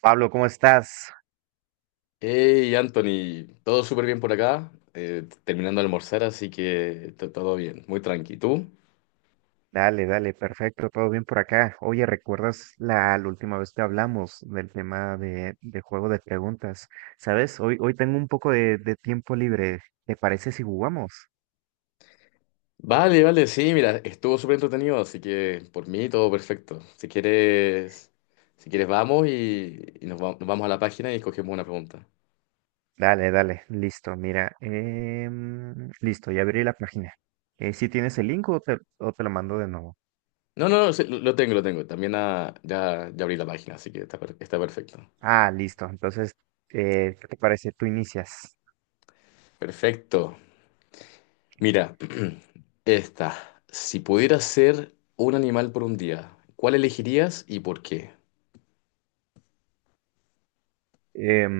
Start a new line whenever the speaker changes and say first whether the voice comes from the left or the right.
right: Pablo, ¿cómo estás?
left: Hey Anthony, todo súper bien por acá, terminando de almorzar, así que todo bien, muy tranqui. ¿Tú?
right: Dale, dale, perfecto, todo bien por acá. Oye, ¿recuerdas la última vez que hablamos del tema de juego de preguntas? ¿Sabes? Hoy tengo un poco de tiempo libre. ¿Te parece si jugamos?
left: Vale, vale, sí, mira, estuvo súper entretenido, así que por mí todo perfecto. Si quieres, vamos y nos vamos a la página y escogemos una pregunta.
right: Dale, dale, listo, mira. Listo, ya abrí la página. ¿Si tienes el link o te lo mando de nuevo?
left: No, no, no, sí, lo tengo, lo tengo. También ya, ya abrí la página, así que está, está perfecto.
right: Ah, listo, entonces, ¿qué te parece? Tú inicias.
left: Perfecto. Mira, esta. Si pudieras ser un animal por un día, ¿cuál elegirías y por qué?
right: Em,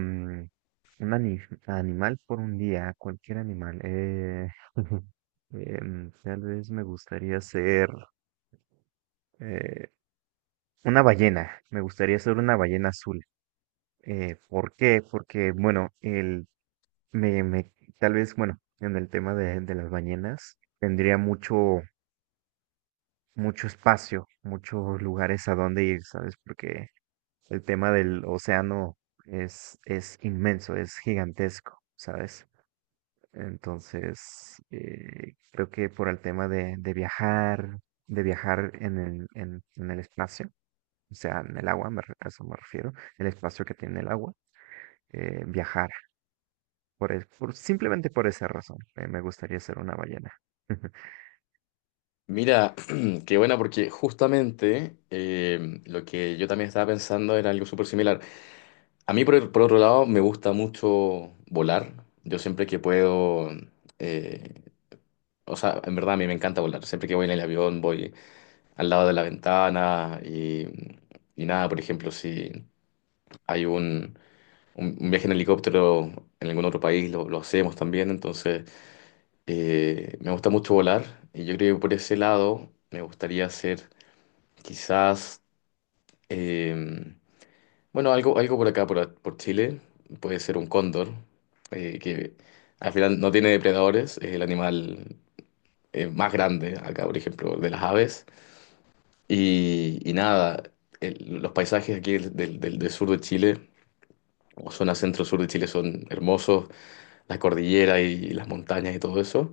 right: un ani- Animal por un día, cualquier animal. Tal vez me gustaría ser eh, una ballena. Me gustaría ser una ballena azul. ¿Por qué? Porque, bueno, me, me- tal vez, bueno, en el tema de las ballenas, tendría mucho, mucho espacio, muchos lugares a donde ir, ¿sabes? Porque el tema del océano es inmenso, es gigantesco, ¿sabes? Entonces, creo que por el tema de viajar en el espacio, o sea, en el agua, a eso me refiero, el espacio que tiene el agua, viajar, simplemente por esa razón, me gustaría ser una ballena.
left: Mira, qué buena, porque justamente lo que yo también estaba pensando era algo súper similar. A mí, por otro lado, me gusta mucho volar. Yo, siempre que puedo, eh, o sea, en verdad a mí me encanta volar. Siempre que voy en el avión, voy al lado de la ventana y nada, por ejemplo, si hay un viaje en helicóptero en algún otro país, lo hacemos también. Entonces, me gusta mucho volar y yo creo que por ese lado me gustaría hacer. Quizás. Eh, bueno, algo por acá, por Chile, puede ser un cóndor, que al final no tiene depredadores, es el animal, más grande acá, por ejemplo, de las aves. Y nada, los paisajes aquí del sur de Chile, o zona centro-sur de Chile, son hermosos, la cordillera, y, las montañas y todo eso.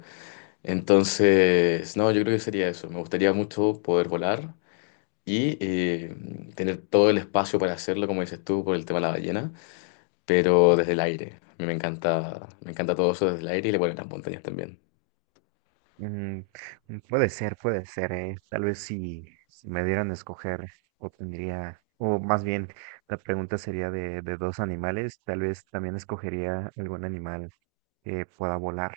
left: Entonces, no, yo creo que sería eso. Me gustaría mucho poder volar. Y tener todo el espacio para hacerlo, como dices tú, por el tema de la ballena, pero desde el aire. A mí me encanta todo eso desde el aire y le vuelven las montañas también.
right: Mm, mm, puede ser, eh. Tal vez si me dieran a escoger, obtendría, o más bien, la pregunta sería de dos animales, tal vez también escogería algún animal que pueda volar.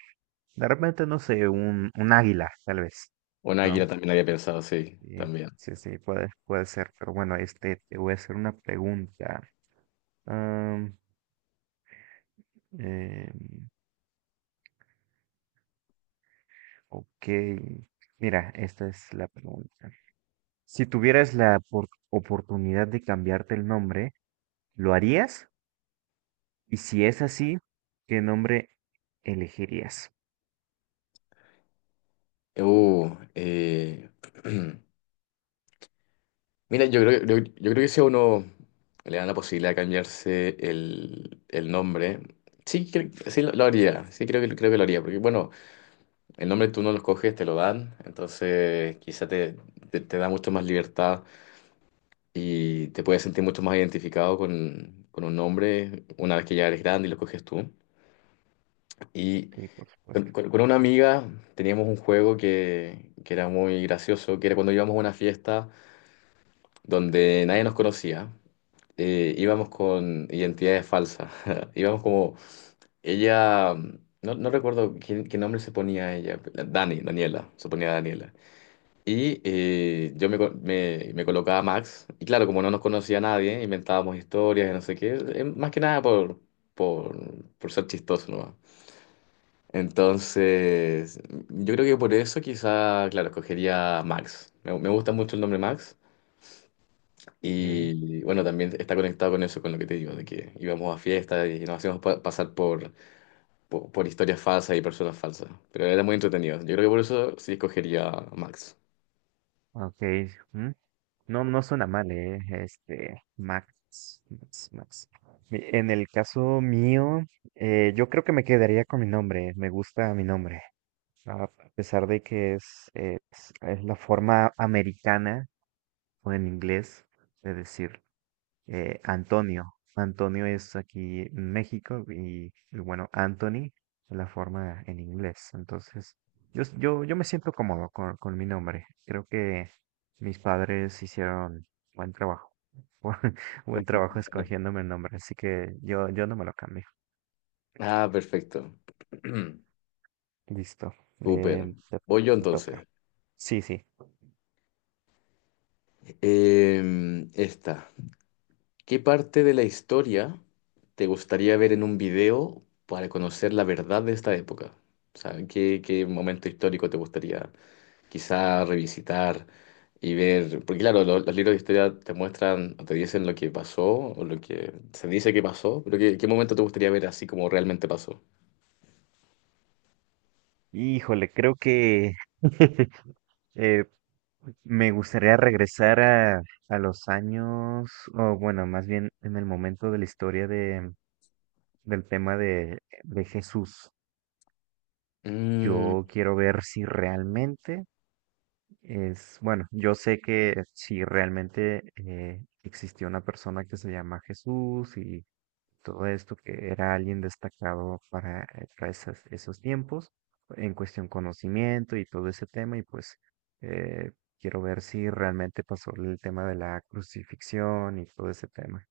right: De repente, no sé, un águila, tal vez,
left: Una
right: ¿no?
left: águila también había pensado, sí,
right: Sí,
left: también.
right: sí, sí, puede, puede ser, pero bueno, este, te voy a hacer una pregunta. Am, em, ok, mira, esta es la pregunta. Si tuvieras la oportunidad de cambiarte el nombre, ¿lo harías? Y si es así, ¿qué nombre elegirías?
left: Uh, eh, mira, yo creo que, si a uno le dan la posibilidad de cambiarse el nombre, sí, sí lo haría, sí creo que, lo haría, porque bueno, el nombre tú no lo escoges, te lo dan, entonces quizá te da mucho más libertad y te puedes sentir mucho más identificado con un nombre una vez que ya eres grande y lo coges tú. Y
right: Sí, por
left: con,
right: supuesto.
left: con- con una amiga teníamos un juego que era muy gracioso, que era cuando íbamos a una fiesta donde nadie nos conocía, íbamos con identidades falsas. Íbamos como, ella, no, no recuerdo qué nombre se ponía ella, Daniela, se ponía Daniela. Y yo me colocaba Max, y claro, como no nos conocía nadie, inventábamos historias y no sé qué, más que nada por, ser chistoso, ¿no? Entonces, yo creo que por eso quizá, claro, escogería Max. Me gusta mucho el nombre Max.
right: Okay,
left: Y bueno, también está conectado con eso, con lo que te digo, de que íbamos a fiestas y nos hacíamos pasar por historias falsas y personas falsas. Pero era muy entretenido. Yo creo que por eso sí escogería Max.
right: ok, mm, no, no suena mal, eh. Este, Max, Max, Max. En el caso mío, yo creo que me quedaría con mi nombre. Me gusta mi nombre. A pesar de que es es la forma americana o en inglés de decir. Antonio. Antonio es aquí en México y bueno, Anthony es la forma en inglés. Entonces, yo me siento cómodo con mi nombre. Creo que mis padres hicieron buen trabajo. Buen, buen trabajo escogiéndome el nombre. Así que yo no me lo cambio.
left: Ah, perfecto.
right: Listo.
left: Súper.
right: Eh, te,
left: Voy yo
right: Te toca.
left: entonces.
right: Sí, sí.
left: Esta. ¿Qué parte de la historia te gustaría ver en un video para conocer la verdad de esta época? O sea, ¿qué, momento histórico te gustaría quizá revisitar y ver? Porque claro, los libros de historia te muestran o te dicen lo que pasó o lo que se dice que pasó, pero ¿qué, momento te gustaría ver así como realmente pasó?
right: Híjole, creo que Eh, me gustaría regresar a los años, o bueno, más bien en el momento de la historia de, del tema de Jesús.
left: Mm,
right: Yo quiero ver si realmente es, bueno, yo sé que si realmente existió una persona que se llama Jesús y todo esto, que era alguien destacado para esos tiempos, en cuestión conocimiento y todo ese tema, y pues eh, quiero ver si realmente pasó el tema de la crucifixión y todo ese tema.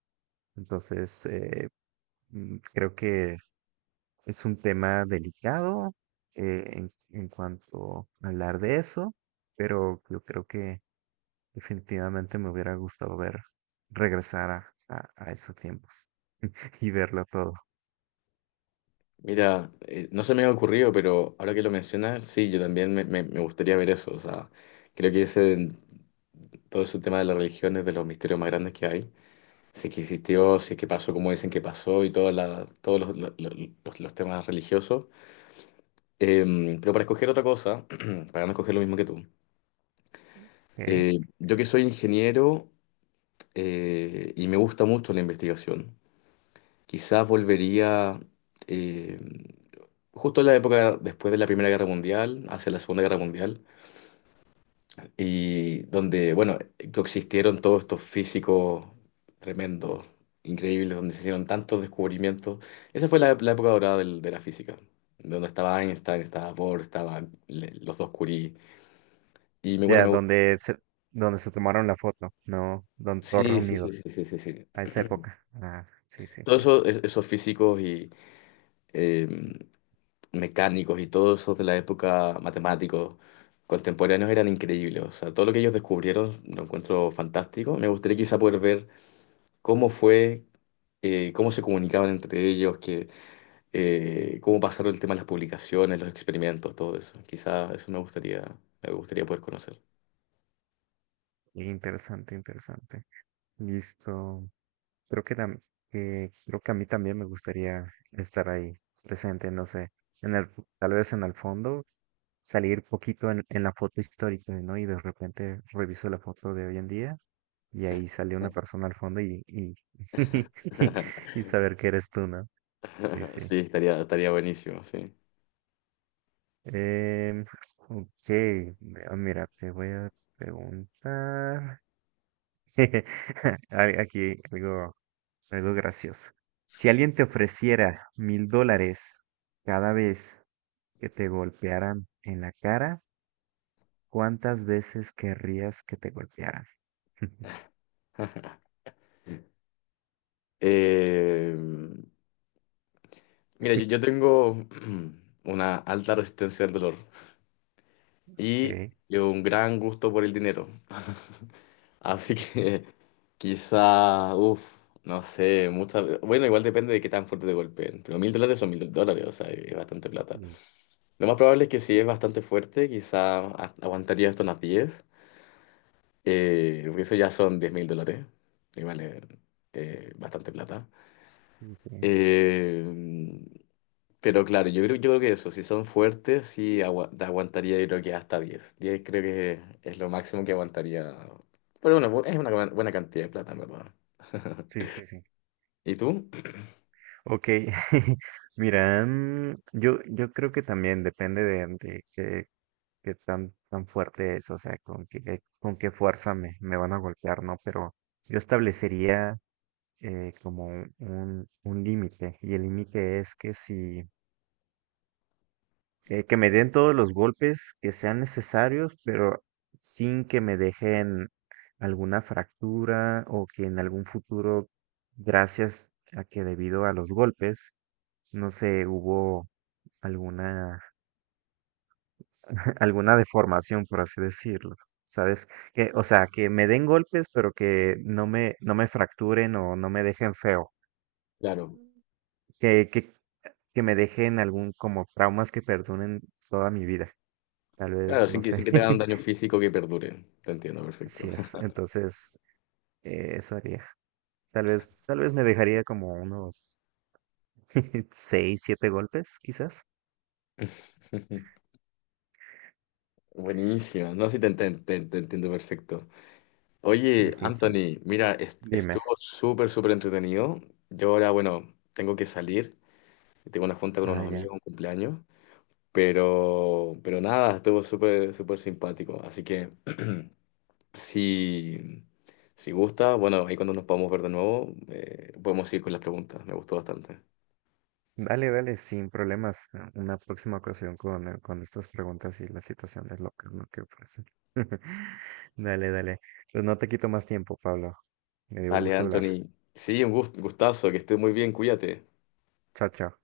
right: Entonces, creo que es un tema delicado en cuanto a hablar de eso, pero yo creo que definitivamente me hubiera gustado ver, regresar a, a esos tiempos y verlo todo.
left: mira, no se me ha ocurrido, pero ahora que lo mencionas, sí, yo también me gustaría ver eso. O sea, creo que ese, todo ese tema de las religiones, de los misterios más grandes que hay. Sí que existió, sí que pasó como dicen que pasó y toda todos los, lo- los temas religiosos. Eh, pero para escoger otra cosa, para no escoger lo mismo que tú,
right: ¿Ok?
left: yo que soy ingeniero, y me gusta mucho la investigación, quizás volvería, eh, justo en la época después de la Primera Guerra Mundial, hacia la Segunda Guerra Mundial, y donde, bueno, coexistieron todos estos físicos tremendos, increíbles, donde se hicieron tantos descubrimientos. Esa fue la época dorada de la física, donde estaba Einstein, estaba Bohr, estaban los dos Curie. Y bueno,
right: Ya,
left: me gusta.
right: donde se tomaron la foto, ¿no? Donde todos
left: Sí, sí, sí,
right: reunidos,
left: sí, sí, sí, sí.
right: a esa época. Ah, sí, sí,
left: Todos
right: sí.
left: esos físicos y, eh, mecánicos y todos esos de la época, matemáticos contemporáneos, eran increíbles. O sea, todo lo que ellos descubrieron lo encuentro fantástico. Me gustaría quizá poder ver cómo fue, cómo se comunicaban entre ellos, cómo pasaron el tema de las publicaciones, los experimentos, todo eso. Quizá eso me gustaría poder conocer.
right: Interesante, interesante. Listo. Creo que, tam- que creo que a mí también me gustaría estar ahí presente, no sé, en el, tal vez en el fondo, salir poquito en la foto histórica, ¿no? Y de repente reviso la foto de hoy en día y ahí sale una persona al fondo y saber que eres tú, ¿no? Sí, sí.
left: Sí, estaría buenísimo, sí.
right: Em, ok, Mira, te voy a preguntar. Hay Aquí, digo algo gracioso. Si alguien te ofreciera $1,000 cada vez que te golpearan en la cara, ¿cuántas veces querrías que te golpearan?
left: Eh, mira, yo tengo una alta resistencia al dolor y
right: Sí,
left: un gran gusto por el dinero. Así que quizá, uff, no sé, muchas. Bueno, igual depende de qué tan fuerte te golpeen, pero 1.000 dólares son 1.000 dólares, o sea, es bastante plata.
right: sí,
left: Lo más probable es que sí es bastante fuerte, quizá aguantaría esto unas 10, porque eso ya son 10.000 dólares, y vale, bastante plata.
right: sí, sí.
left: Eh, pero claro, yo creo que eso, si son fuertes, sí aguantaría, yo creo que hasta diez creo que es lo máximo que aguantaría. Pero bueno, es una buena buena cantidad de plata, en verdad.
right: Sí, sí, sí.
left: ¿Y tú?
right: Ok, mira, mm, yo creo que también depende de qué, qué tan, tan fuerte es, o sea, con qué fuerza me, me van a golpear, ¿no? Pero yo establecería como límite. Y el límite es que si, que me den todos los golpes que sean necesarios, pero sin que me dejen alguna fractura o que en algún futuro, gracias a que debido a los golpes, no sé, hubo alguna, alguna deformación, por así decirlo. ¿Sabes? Que, o sea, que me den golpes, pero que no me fracturen o no me dejen feo.
left: Claro,
right: ¿Qué, que me dejen algún como traumas que perduren toda mi vida. Tal
left: claro,
right: vez, no
left: sin que,
right: sé.
left: sin que te hagan un daño físico que perdure. Te entiendo perfecto.
right: Así es. Entonces, eso haría. Tal vez me dejaría como unos 6, 7 golpes, quizás.
left: Buenísimo, no, sí te entiendo perfecto.
right: Sí,
left: Oye,
right: sí, sí.
left: Anthony, mira,
right: Dime.
left: estuvo súper, súper entretenido. Yo ahora, bueno, tengo que salir. Tengo una junta con
right: Ah,
left: unos
right: ya.
left: amigos, un cumpleaños. Pero nada, estuvo súper, súper simpático. Así que, si, si gusta, bueno, ahí cuando nos podamos ver de nuevo, podemos ir con las preguntas. Me gustó bastante.
right: Dale, dale, sin problemas. Ah, una próxima ocasión con estas preguntas y las situaciones locas, ¿no? Que ofrecen. Dale, dale. Pues no te quito más tiempo, Pablo. Me dio
left: Dale,
right: gusto hablar.
left: Anthony. Sí, un gustazo, que estés muy bien, cuídate.
right: Chao, chao.